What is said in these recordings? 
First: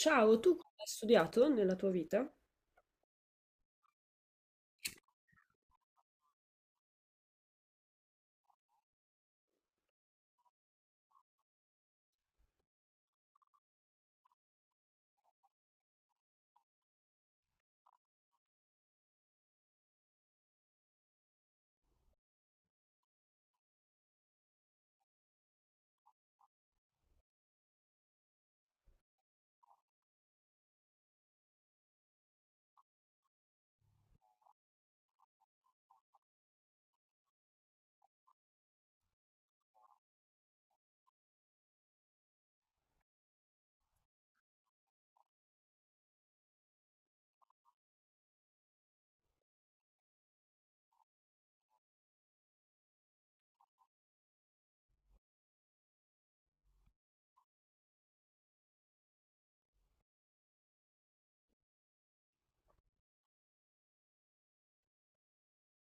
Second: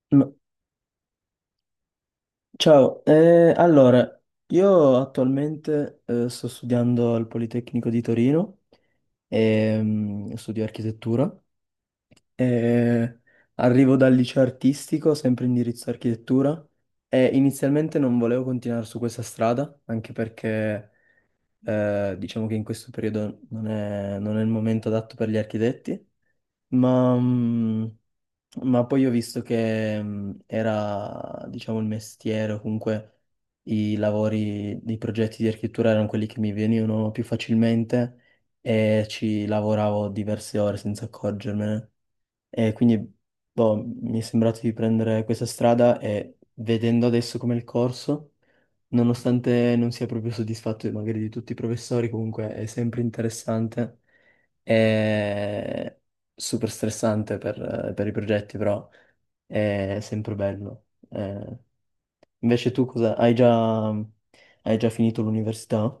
Ciao, M- tu cosa hai studiato nella tua vita? Ciao, allora, io attualmente sto studiando al Politecnico di Torino, studio architettura, e arrivo dal liceo artistico, sempre indirizzo architettura, e inizialmente non volevo continuare su questa strada, anche perché diciamo che in questo periodo non è il momento adatto per gli architetti. Ma, mm, ma poi ho visto che era, diciamo, il mestiere, o comunque i lavori, i progetti di architettura erano quelli che mi venivano più facilmente e ci lavoravo diverse ore senza accorgermene. E quindi, boh, mi è sembrato di prendere questa strada e vedendo adesso come il corso, nonostante non sia proprio soddisfatto magari di tutti i professori, comunque è sempre interessante. È super stressante per i progetti, però è sempre bello. Invece tu cosa? Hai già finito l'università?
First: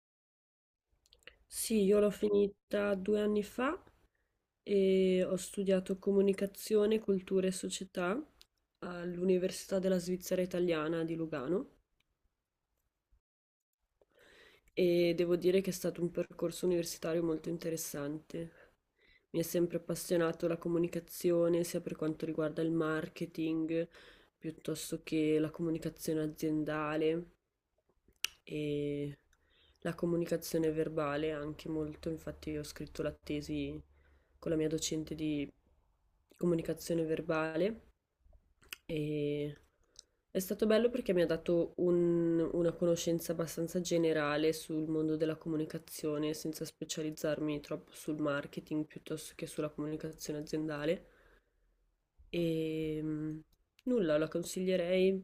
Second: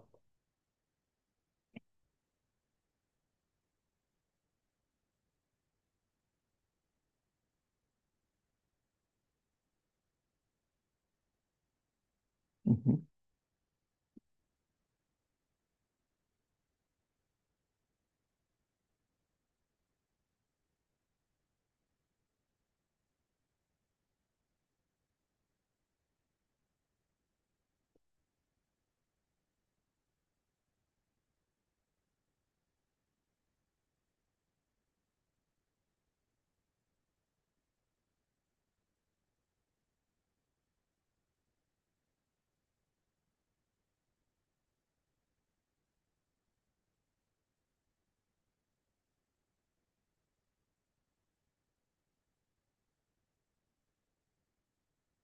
Sì, io l'ho finita 2 anni fa e ho studiato comunicazione, cultura e società all'Università della Svizzera Italiana di Lugano Mhm. e devo dire che è stato un percorso universitario molto interessante. Mi è sempre appassionato la comunicazione, sia per quanto riguarda il marketing, piuttosto che la comunicazione aziendale. E la comunicazione verbale anche molto, infatti io ho scritto la tesi con la mia docente di comunicazione verbale e è stato bello perché mi ha dato una conoscenza abbastanza generale sul mondo della comunicazione senza specializzarmi troppo sul marketing piuttosto che sulla comunicazione aziendale. E nulla, la consiglierei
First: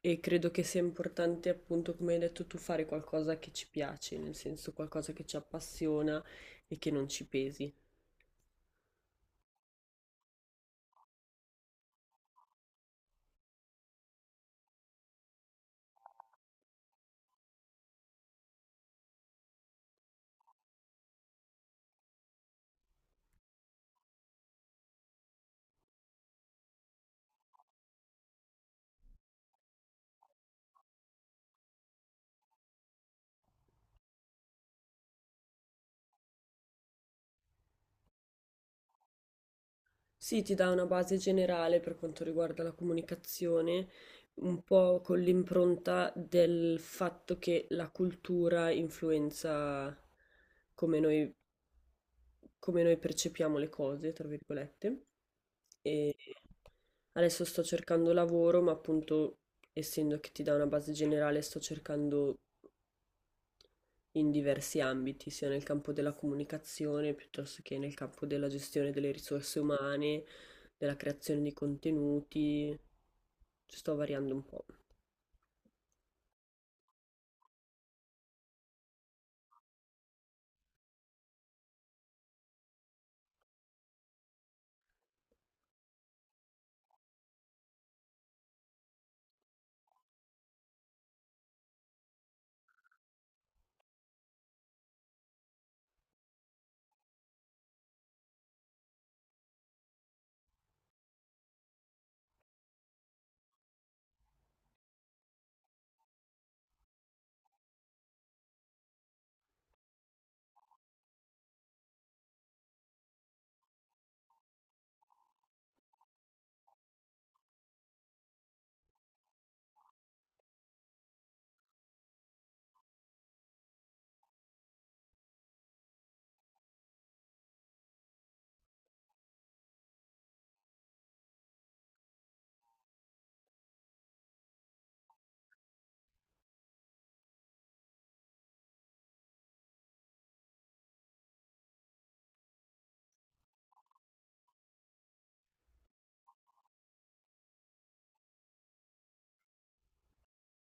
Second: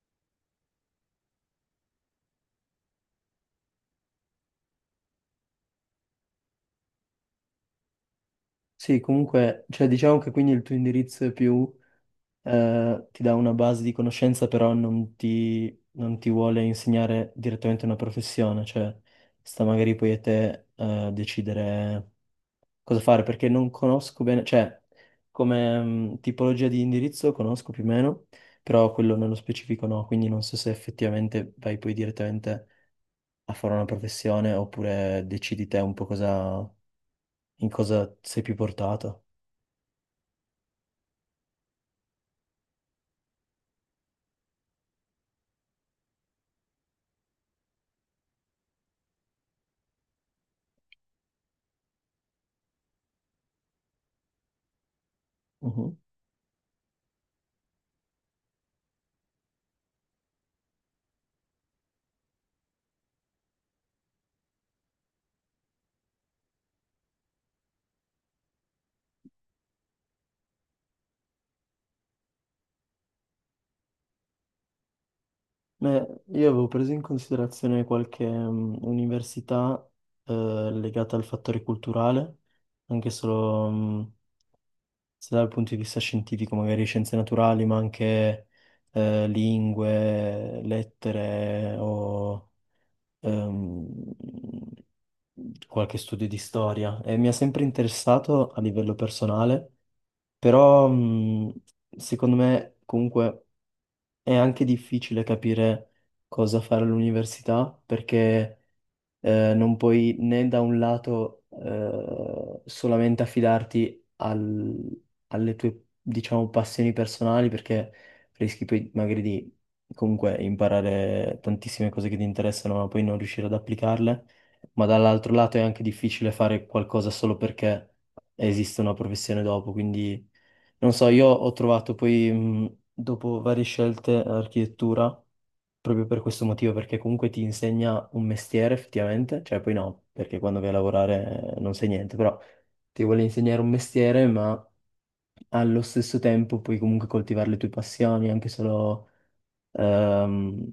e credo che sia importante, appunto, come hai detto tu, fare qualcosa che ci piace, nel senso qualcosa che ci appassiona e che non ci pesi. Sì, comunque, cioè, diciamo che quindi il tuo indirizzo è più, ti dà una base di conoscenza, però non ti vuole insegnare direttamente una professione, cioè sta magari poi a te, decidere cosa fare perché non conosco bene, cioè come tipologia di indirizzo conosco più o meno, però quello nello specifico no, quindi non so se effettivamente vai poi direttamente a fare una professione oppure decidi te un po' cosa, in cosa sei più portato. Sì, ti dà una base generale per quanto riguarda la comunicazione, un po' con l'impronta del fatto che la cultura influenza come noi come noi percepiamo le cose, tra virgolette. Mhm. E adesso sto cercando lavoro, ma appunto, essendo che ti dà una base generale, sto cercando in diversi ambiti, sia nel campo della comunicazione, piuttosto che nel campo della gestione delle risorse umane, della creazione di contenuti. Ci sto variando un po'. Beh, io avevo preso in considerazione qualche università eh, legata al fattore culturale, anche solo sia dal punto di vista scientifico, magari scienze naturali, ma anche lingue, lettere o ehm, qualche studio di storia. E mi ha sempre interessato a livello personale, però secondo me comunque è anche difficile capire cosa fare all'università perché non puoi né da un lato solamente affidarti alle tue, diciamo, passioni personali perché rischi poi magari di comunque imparare tantissime cose che ti interessano ma poi non riuscire ad applicarle, ma dall'altro lato è anche difficile fare qualcosa solo perché esiste una professione dopo. Quindi non so, io ho trovato poi dopo varie scelte architettura proprio per questo motivo, perché comunque ti insegna un mestiere effettivamente, cioè poi no, perché quando vai a lavorare non sai niente, però ti vuole insegnare un mestiere, ma allo stesso tempo puoi comunque coltivare le tue passioni, anche solo. Ehm,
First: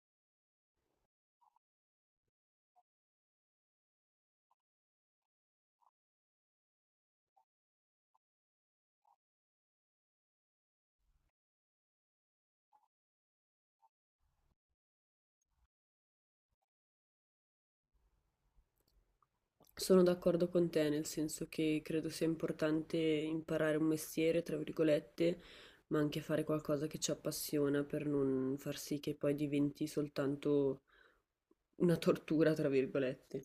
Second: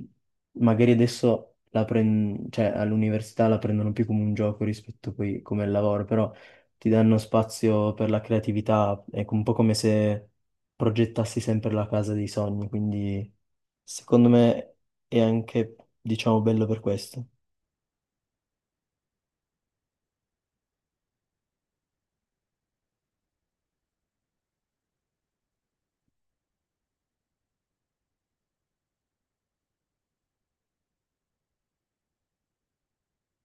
Magari adesso cioè, all'università la prendono più come un gioco rispetto poi come il lavoro, però ti danno spazio per la creatività, è un po' come se progettassi sempre la casa dei sogni, quindi secondo me è anche, diciamo, bello per questo. Sono d'accordo con te, nel senso che credo sia importante imparare un mestiere, tra virgolette, ma anche fare qualcosa che ci appassiona per non far sì che poi diventi soltanto una tortura, tra virgolette.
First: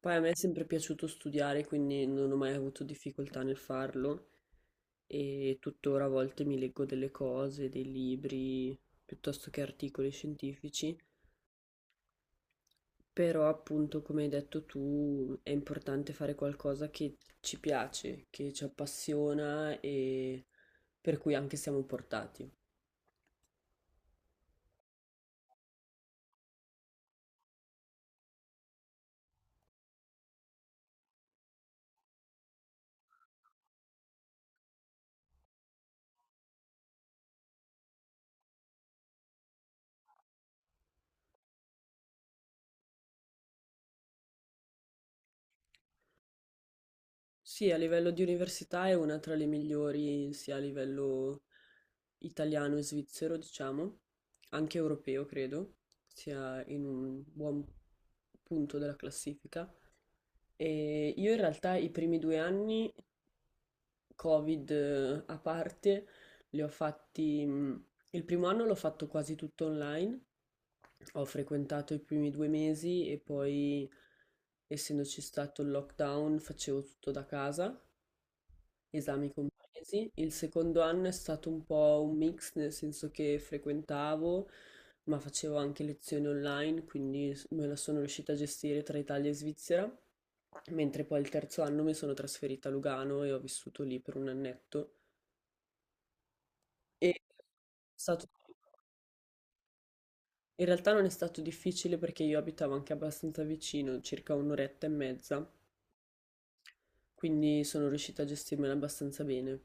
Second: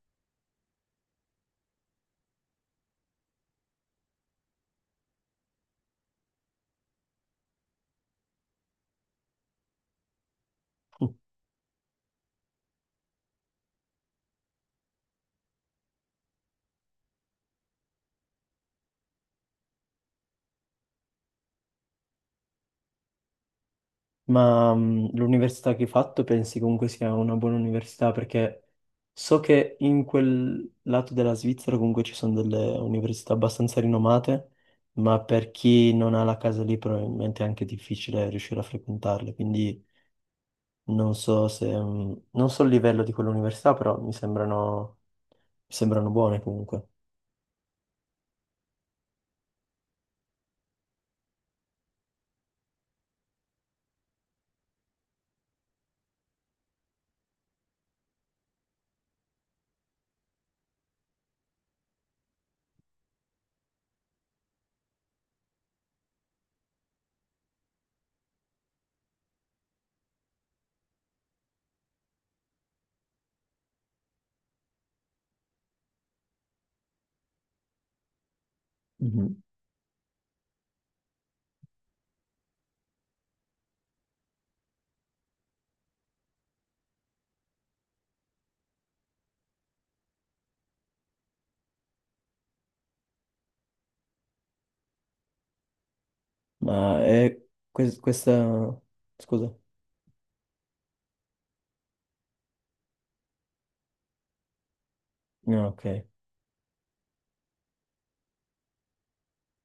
Poi a me è sempre piaciuto studiare, quindi non ho mai avuto difficoltà nel farlo e tuttora a volte mi leggo delle cose, dei libri, piuttosto che articoli scientifici, però appunto, come hai detto tu, è importante fare qualcosa che ci piace, che ci appassiona e per cui anche siamo portati. Ma l'università che hai fatto pensi comunque sia una buona università? Perché so che in quel lato della Svizzera comunque ci sono delle università abbastanza rinomate, ma per chi non ha la casa lì probabilmente è anche difficile riuscire a frequentarle. Quindi non so se, non so il livello di quell'università, però mi sembrano buone comunque. Sì, a livello di università è una tra le migliori, sia a livello italiano e svizzero, diciamo, anche europeo, credo, sia in un buon punto della classifica. E io in realtà i primi 2 anni Covid a parte, li ho fatti, il primo anno l'ho fatto quasi tutto online, ho frequentato i primi 2 mesi e poi, essendoci stato il lockdown, facevo tutto da casa, esami Mhm. compresi. Il secondo anno è stato un po' un mix, nel senso che frequentavo, ma facevo anche lezioni online, quindi me la sono riuscita a gestire tra Italia e Svizzera. Mentre poi il terzo anno mi sono trasferita a Lugano e ho vissuto lì per un annetto. Ma E è è stato- questa... Scusa. In realtà non è stato difficile perché io abitavo anche abbastanza vicino, circa un'oretta e mezza, No, ok. quindi sono riuscita a gestirmela abbastanza bene.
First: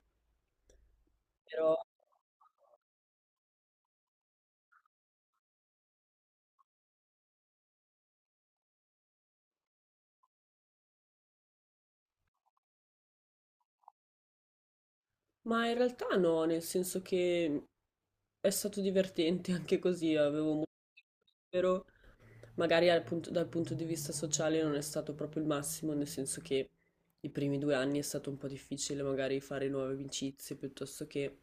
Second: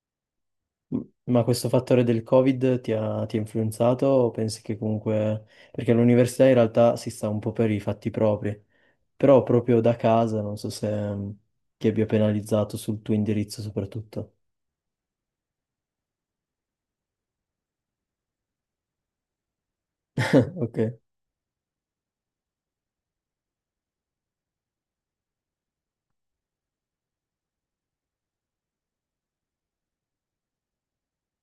Ma questo Però, fattore del Covid ti ha influenzato o pensi che comunque... Perché l'università in realtà si sta un po' per i fatti propri, però proprio da casa non so se mm, ti abbia penalizzato sul tuo indirizzo soprattutto. ma in realtà no, nel senso che è stato divertente anche così, avevo molto Ok, libero. Magari dal punto di vista sociale non è stato proprio il massimo, nel senso che i primi 2 anni è stato un po' difficile magari fare nuove amicizie piuttosto che...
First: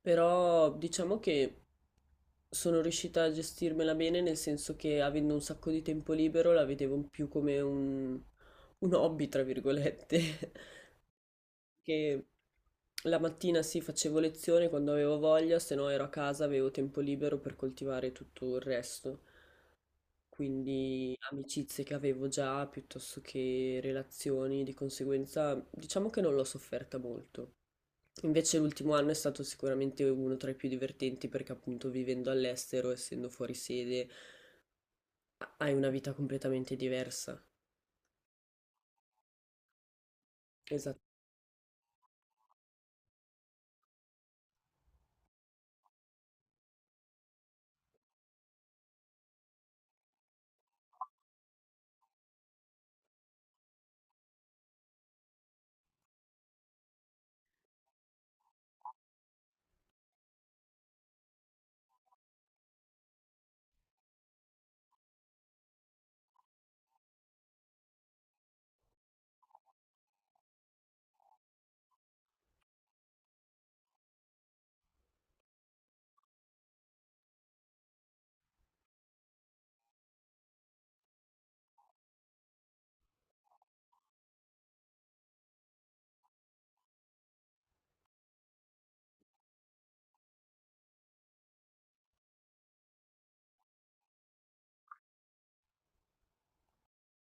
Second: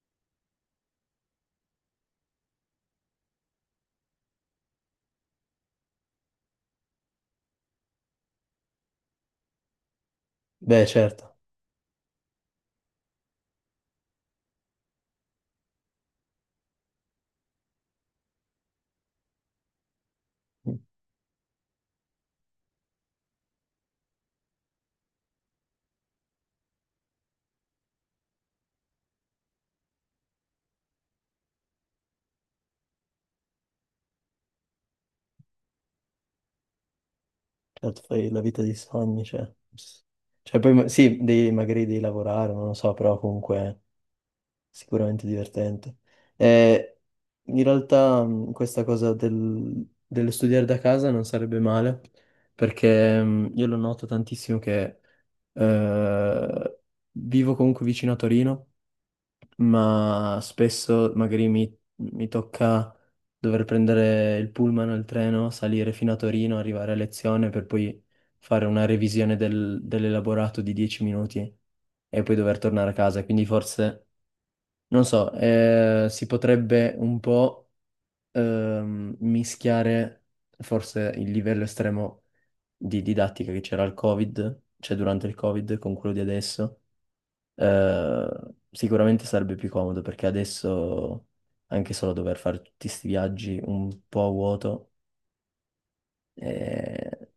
Però diciamo che sono riuscita a gestirmela bene, nel senso che avendo un sacco di tempo libero la vedevo più come un hobby, tra virgolette, beh, certo. che la mattina sì facevo lezione quando avevo voglia, se no ero a casa, avevo tempo libero per coltivare tutto il resto. Mm, Quindi amicizie che avevo già piuttosto che relazioni, di conseguenza diciamo che non l'ho sofferta molto. Invece l'ultimo anno è stato sicuramente uno tra i più divertenti perché appunto vivendo all'estero, essendo fuori sede, hai una vita completamente diversa. certo fai la vita dei sogni, cioè... Cioè poi Esatto. sì, devi, magari devi lavorare, non lo so, però comunque sicuramente divertente. Eh, In realtà questa cosa dello studiare da casa non sarebbe male, perché io lo noto tantissimo che eh, vivo comunque vicino a Torino, ma spesso magari mi tocca dover prendere il pullman o il treno, salire fino a Torino, arrivare a lezione per poi fare una revisione dell'elaborato di 10 minuti e poi dover tornare a casa. Quindi forse non so, si potrebbe un po' mischiare forse il livello estremo di didattica che c'era al Covid, cioè durante il Covid, con quello di adesso. Eh, Sicuramente sarebbe più comodo perché adesso anche solo dover fare tutti questi viaggi un po' a vuoto eh,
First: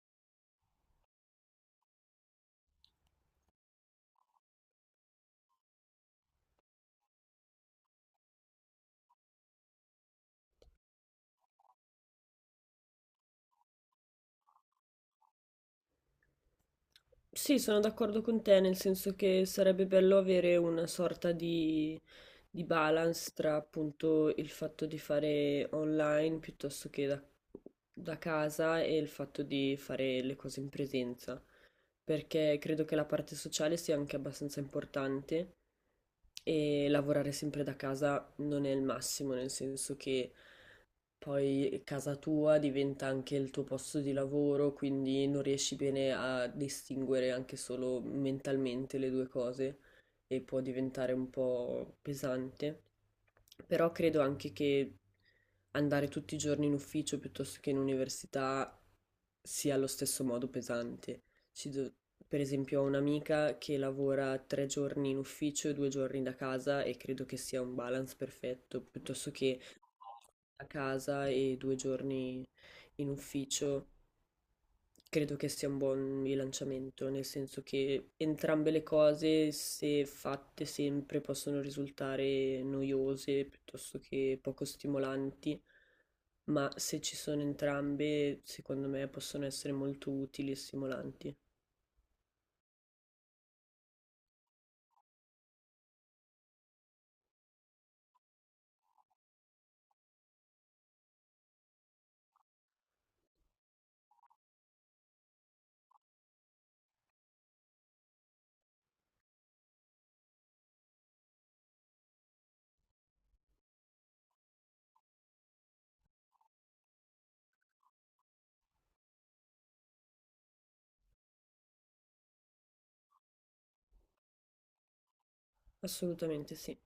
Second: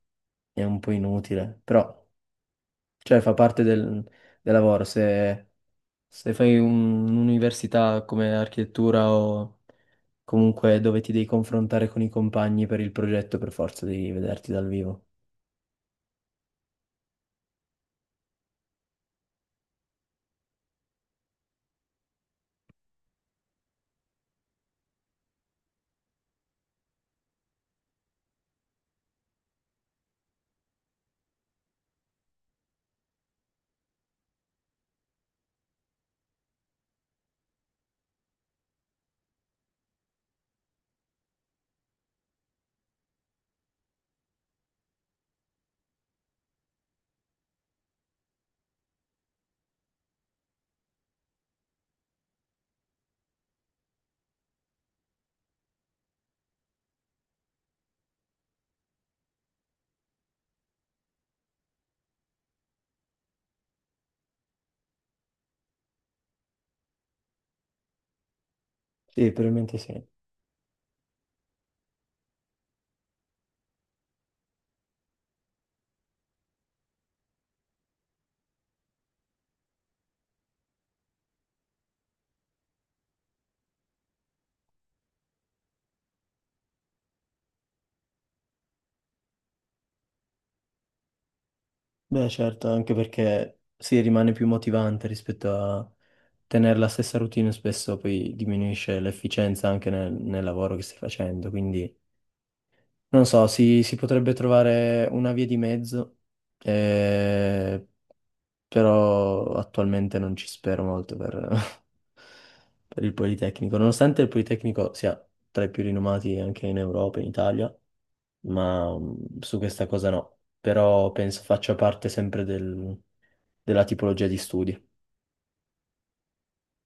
è un po' inutile, però cioè, fa parte del lavoro. Se fai un'università come architettura o comunque dove ti devi confrontare con i compagni per il progetto, per forza devi vederti dal vivo. Sì, sono d'accordo con te, nel senso che sarebbe bello avere una sorta di balance tra appunto il fatto di fare online piuttosto che da casa e il fatto di fare le cose in presenza, perché credo che la parte sociale sia anche abbastanza importante. E lavorare sempre da casa non è il massimo, nel senso che poi casa tua diventa anche il tuo posto di lavoro, quindi non riesci bene a distinguere anche solo mentalmente le due cose e può diventare un po' pesante. Però credo anche che andare tutti i giorni in ufficio piuttosto che in università sia allo stesso modo pesante. Ci do- per esempio, ho un'amica che lavora 3 giorni in ufficio e 2 giorni da casa e credo che sia un balance perfetto, Sì, piuttosto che probabilmente sì. a casa e 2 giorni in ufficio. Credo che sia un buon bilanciamento, nel senso che entrambe le cose, se fatte sempre, possono risultare noiose piuttosto che poco stimolanti, ma se ci sono entrambe, secondo me possono essere molto utili e stimolanti. Beh, certo, anche perché si rimane più motivante rispetto a tenere la stessa routine, spesso poi diminuisce l'efficienza anche nel lavoro che stai facendo, quindi non so, si potrebbe trovare una via di mezzo, eh, però attualmente non ci spero molto per, per il Politecnico, nonostante il Politecnico sia tra i più rinomati anche in Europa, in Italia. Ma su questa cosa no, però penso faccia parte sempre della tipologia di studi. Assolutamente sì.